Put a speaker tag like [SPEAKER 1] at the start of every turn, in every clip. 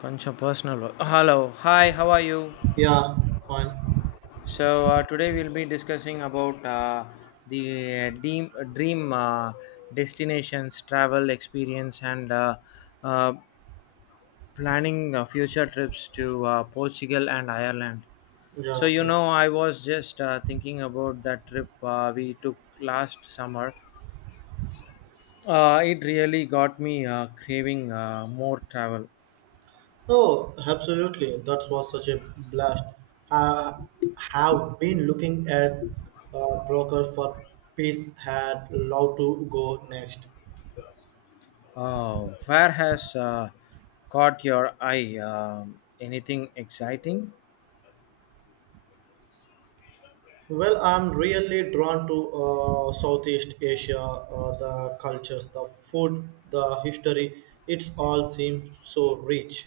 [SPEAKER 1] Koncham personal. Work. Hello, hi, how are you?
[SPEAKER 2] Yeah, fine.
[SPEAKER 1] So today we'll be discussing about the dream destinations, travel experience, and uh, planning future trips to Portugal and Ireland.
[SPEAKER 2] Yeah,
[SPEAKER 1] So you
[SPEAKER 2] okay.
[SPEAKER 1] know, I was just thinking about that trip we took last summer. It really got me craving more travel.
[SPEAKER 2] Oh, absolutely. That was such a blast. I have been looking at a broker for peace had love to go next.
[SPEAKER 1] Oh, where has caught your eye? Anything exciting?
[SPEAKER 2] Well, I'm really drawn to Southeast Asia, the cultures, the food, the history. It's all seems so rich.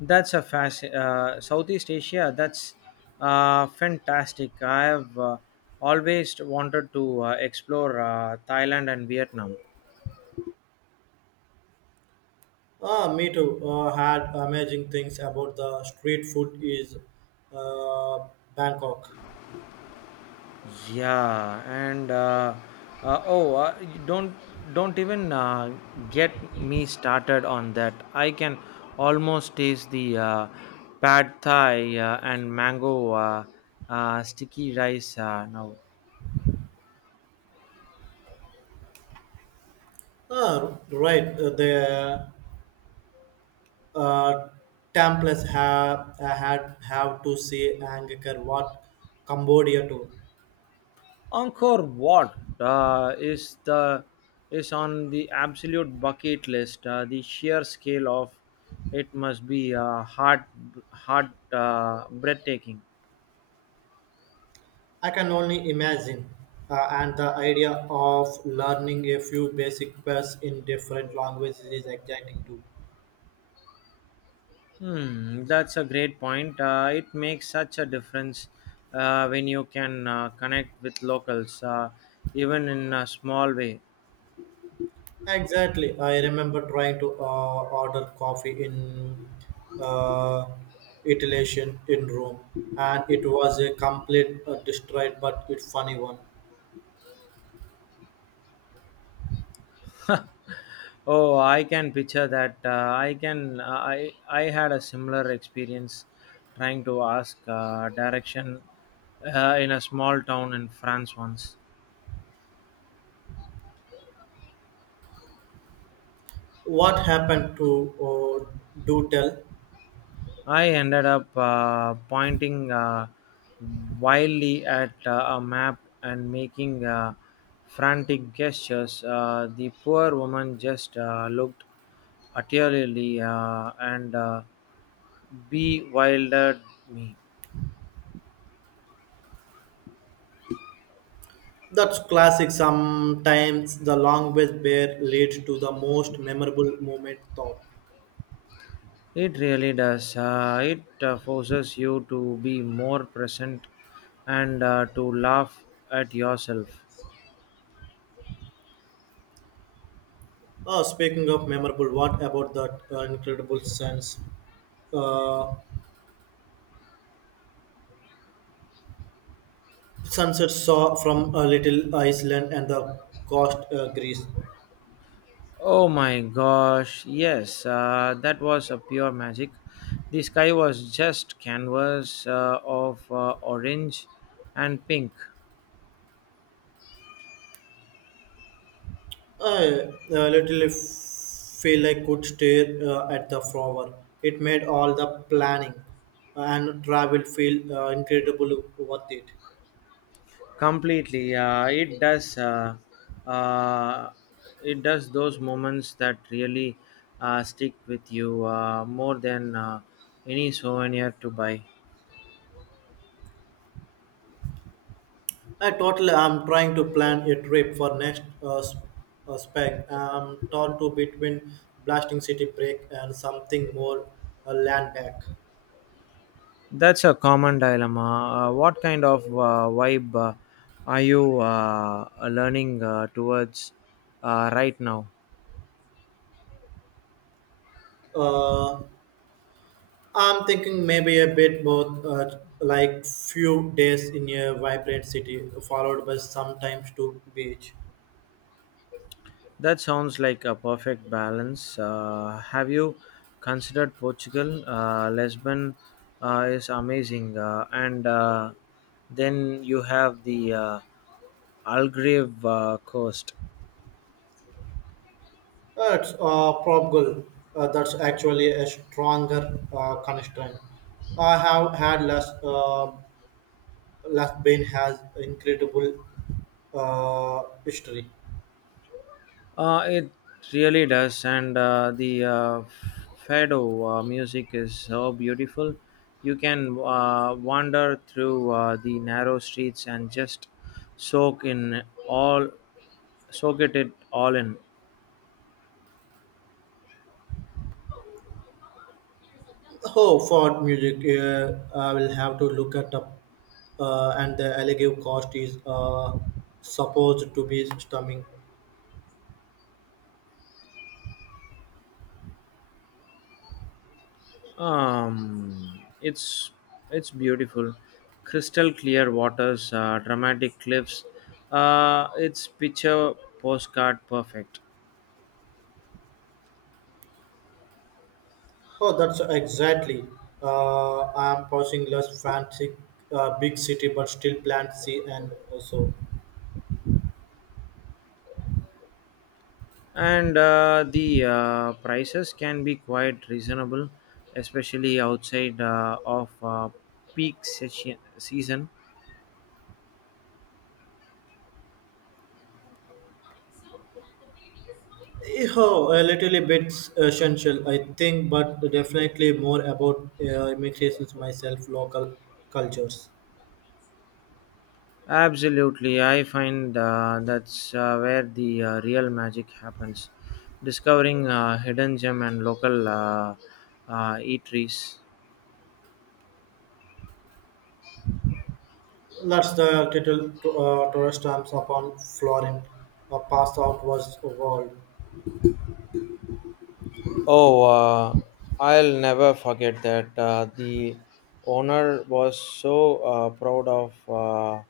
[SPEAKER 1] Southeast Asia. That's fantastic. I have always wanted to explore Thailand and Vietnam.
[SPEAKER 2] Ah, me too. Had amazing things about the street food is uh, Bangkok.
[SPEAKER 1] Yeah, and uh, oh, uh, y- don't don't even get me started on that. I can almost taste the pad thai and mango sticky rice now.
[SPEAKER 2] Ah, right. The uh, Templars have to see Angkor Wat, Cambodia too.
[SPEAKER 1] Angkor Wat is on the absolute bucket list. The sheer scale of it must be heart heart breathtaking.
[SPEAKER 2] I can only imagine. And the idea of learning a few basic words in different languages is exciting too.
[SPEAKER 1] Hmm, that's a great point. It makes such a difference when you can connect with locals, even in a small way.
[SPEAKER 2] Exactly. I remember trying to order coffee in uh, Italian in Rome, and it was a complete destroyed but it funny one.
[SPEAKER 1] Oh, I can picture that. I can. I had a similar experience trying to ask direction in a small town in France once.
[SPEAKER 2] What happened to uh, do tell?
[SPEAKER 1] I ended up pointing wildly at a map and making frantic gestures. The poor woman just looked utterly and bewildered me.
[SPEAKER 2] That's classic. Sometimes the language bear leads to the most memorable moment thought.
[SPEAKER 1] It really does. It forces you to be more present and to laugh at yourself.
[SPEAKER 2] Speaking of memorable, what about that incredible sense? Uh, Sunset saw from a little Iceland and the coast Greece.
[SPEAKER 1] Oh my gosh, yes, that was a pure magic. The sky was just canvas of orange and pink.
[SPEAKER 2] I literally feel I could stare at the flower. It made all the planning and travel feel incredibly worth it.
[SPEAKER 1] Completely, it does. Uh, it does those moments that really stick with you more than any souvenir to buy.
[SPEAKER 2] I totally am trying to plan a trip for next spring. I'm torn to between blasting city break and something more land back.
[SPEAKER 1] That's a common dilemma. What kind of vibe are you learning towards right now?
[SPEAKER 2] Uh, I'm thinking maybe a bit both, like few days in a vibrant city followed by sometimes to beach.
[SPEAKER 1] That sounds like a perfect balance. Have you considered Portugal? Lisbon is amazing, and then you have the Algarve coast.
[SPEAKER 2] That's probable. That's actually a stronger constraint. I have had last been has incredible history.
[SPEAKER 1] It really does, and the fado music is so beautiful. You can wander through the narrow streets and just soak in all, soak it all in.
[SPEAKER 2] Oh, for music, I will have to look at up. And the alleged cost is supposed to be stunning.
[SPEAKER 1] Um, it's it's beautiful, crystal clear waters, dramatic cliffs. It's picture postcard perfect,
[SPEAKER 2] Oh, that's exactly. I am pursuing less fancy, big city, but still plant C and also.
[SPEAKER 1] and the prices can be quite reasonable, especially outside of peak season.
[SPEAKER 2] Oh, a little bit essential, I think, but definitely more about immigrations myself, local cultures.
[SPEAKER 1] Absolutely, I find that's where the real magic happens, discovering hidden gem and local eateries.
[SPEAKER 2] That's the title to, Torres stamps upon Florin, a pass out was world.
[SPEAKER 1] Oh, I'll never forget that. The owner was so proud of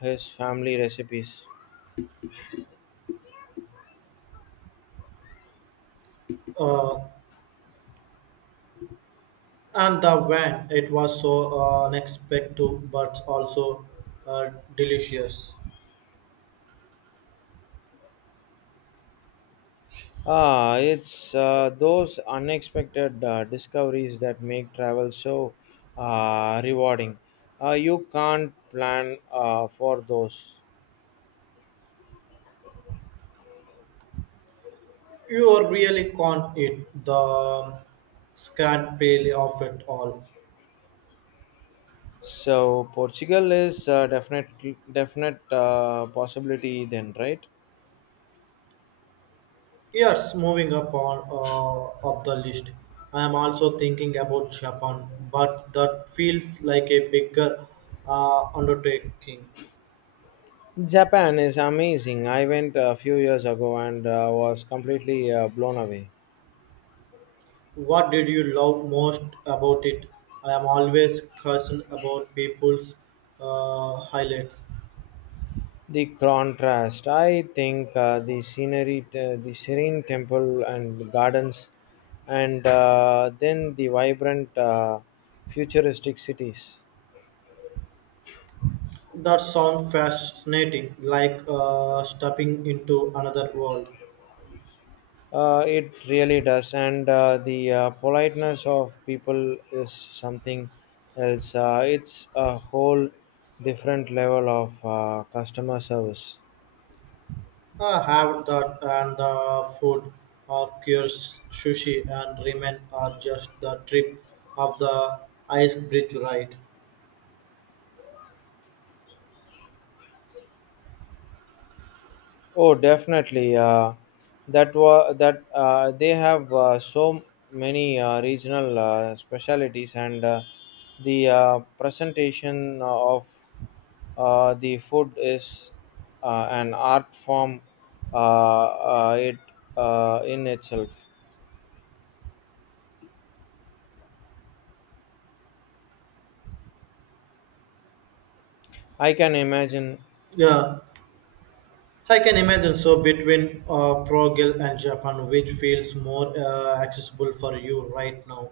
[SPEAKER 1] his family recipes.
[SPEAKER 2] Uh, and the wine, it was so unexpected but also uh, delicious.
[SPEAKER 1] Ah, it's those unexpected discoveries that make travel so rewarding. You can't plan for those.
[SPEAKER 2] You really can't eat the scant pale of it all.
[SPEAKER 1] So Portugal is definite definite possibility then, right?
[SPEAKER 2] Yes, moving upon up the list. I am also thinking about Japan, but that feels like a bigger undertaking.
[SPEAKER 1] Japan is amazing. I went a few years ago and was completely blown away.
[SPEAKER 2] What did you love most about it? I am always concerned about people's highlights.
[SPEAKER 1] The contrast, I think, the scenery, the serene temple and gardens, and then the vibrant, futuristic cities.
[SPEAKER 2] That sounds fascinating, like stepping into another world.
[SPEAKER 1] It really does, and the politeness of people is something else. It's a whole different level of customer service.
[SPEAKER 2] I have that and the food, of course, sushi and ramen are just the trip of the ice bridge ride.
[SPEAKER 1] Oh, definitely. That was that they have so many regional specialties, and the presentation of the food is an art form. It in itself. I can imagine.
[SPEAKER 2] Yeah, I can imagine. So between Prague and Japan, which feels more accessible for you right now?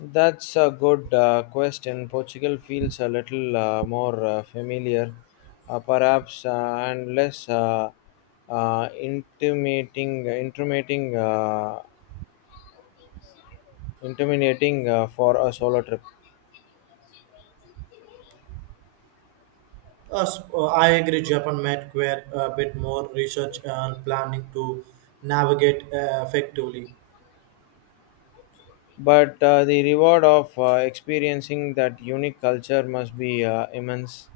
[SPEAKER 1] That's a good question. Portugal feels a little more familiar, perhaps, and less uh, intimating, intimating, uh, intimidating for a solo trip.
[SPEAKER 2] I agree. Japan might require a bit more research and planning to navigate effectively.
[SPEAKER 1] But the reward of experiencing that unique culture must be immense.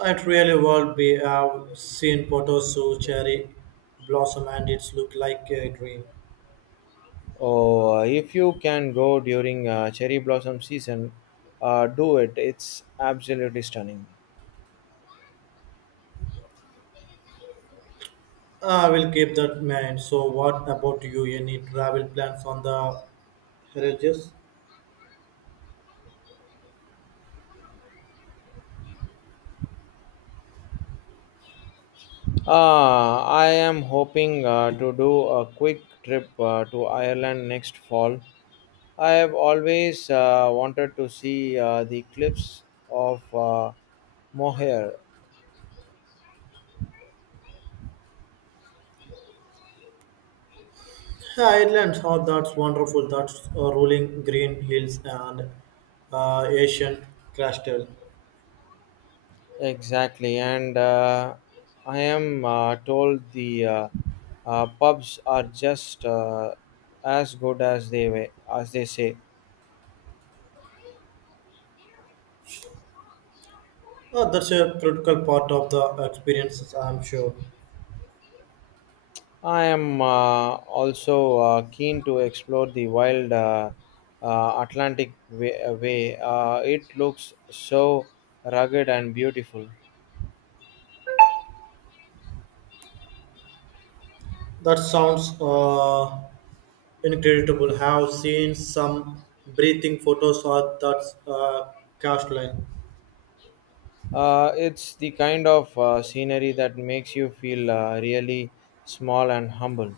[SPEAKER 2] It really would be seen photos to cherry blossom and it's look like a dream.
[SPEAKER 1] Oh, if you can go during cherry blossom season, do it. It's absolutely stunning.
[SPEAKER 2] I will keep that in mind. So, what about you? Any travel plans on the Heritage
[SPEAKER 1] Ah, I am hoping to do a quick trip to Ireland next fall. I have always wanted to see the cliffs of Moher.
[SPEAKER 2] Islands? Oh, that's wonderful. That's rolling green hills and Asian crystal.
[SPEAKER 1] Exactly, and I am told the pubs are just as good as as they say.
[SPEAKER 2] Oh, that's a critical part of the experiences, I'm sure.
[SPEAKER 1] I am also keen to explore the wild Atlantic Way. It looks so rugged and beautiful.
[SPEAKER 2] That sounds incredible. Have seen some breathing photos of that cast line.
[SPEAKER 1] It's the kind of scenery that makes you feel really small and humble.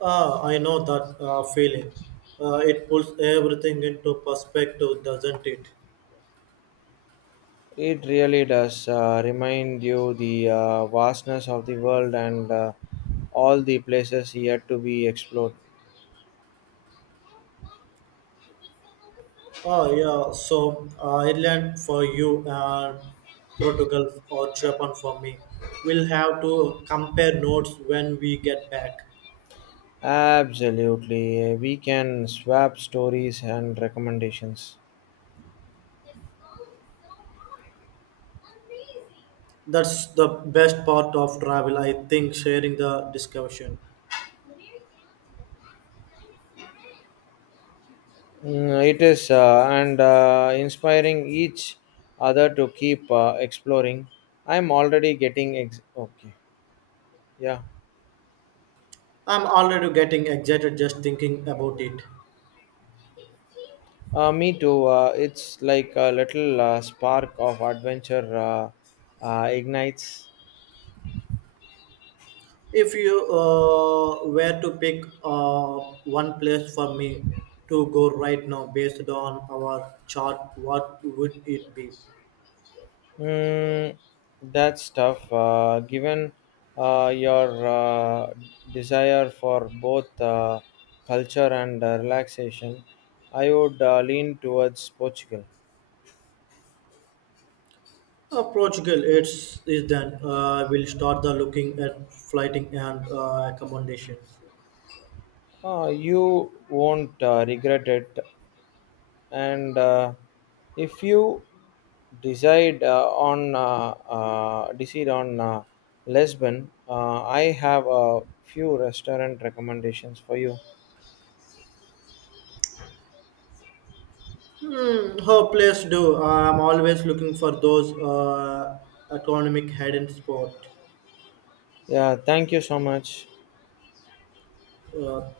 [SPEAKER 2] Ah, I know that feeling. It pulls everything into perspective, doesn't it?
[SPEAKER 1] It really does remind you the vastness of the world and all the places yet to be explored.
[SPEAKER 2] Ah, yeah. So Ireland for you and Portugal or Japan for me. We'll have to compare notes when we get back.
[SPEAKER 1] Absolutely. We can swap stories and recommendations.
[SPEAKER 2] That's the best part of travel, I think, sharing the discussion.
[SPEAKER 1] Mm, it is and inspiring each other to keep exploring. I'm already getting okay. Yeah,
[SPEAKER 2] I'm already getting excited just thinking about it.
[SPEAKER 1] me too. It's like a little spark of adventure ignites.
[SPEAKER 2] If you were to pick one place for me to go right now based on our chart, what would it be?
[SPEAKER 1] Mm, that stuff. Given your desire for both culture and relaxation, I would lean towards Portugal.
[SPEAKER 2] Portugal, it's is then we'll start the looking at flighting and accommodations.
[SPEAKER 1] You won't regret it. And if you decide on Lisbon, I have a few restaurant recommendations for you.
[SPEAKER 2] Hmm, her place do. I'm always looking for those economic hidden spot.
[SPEAKER 1] Yeah, thank you so much.
[SPEAKER 2] Uh,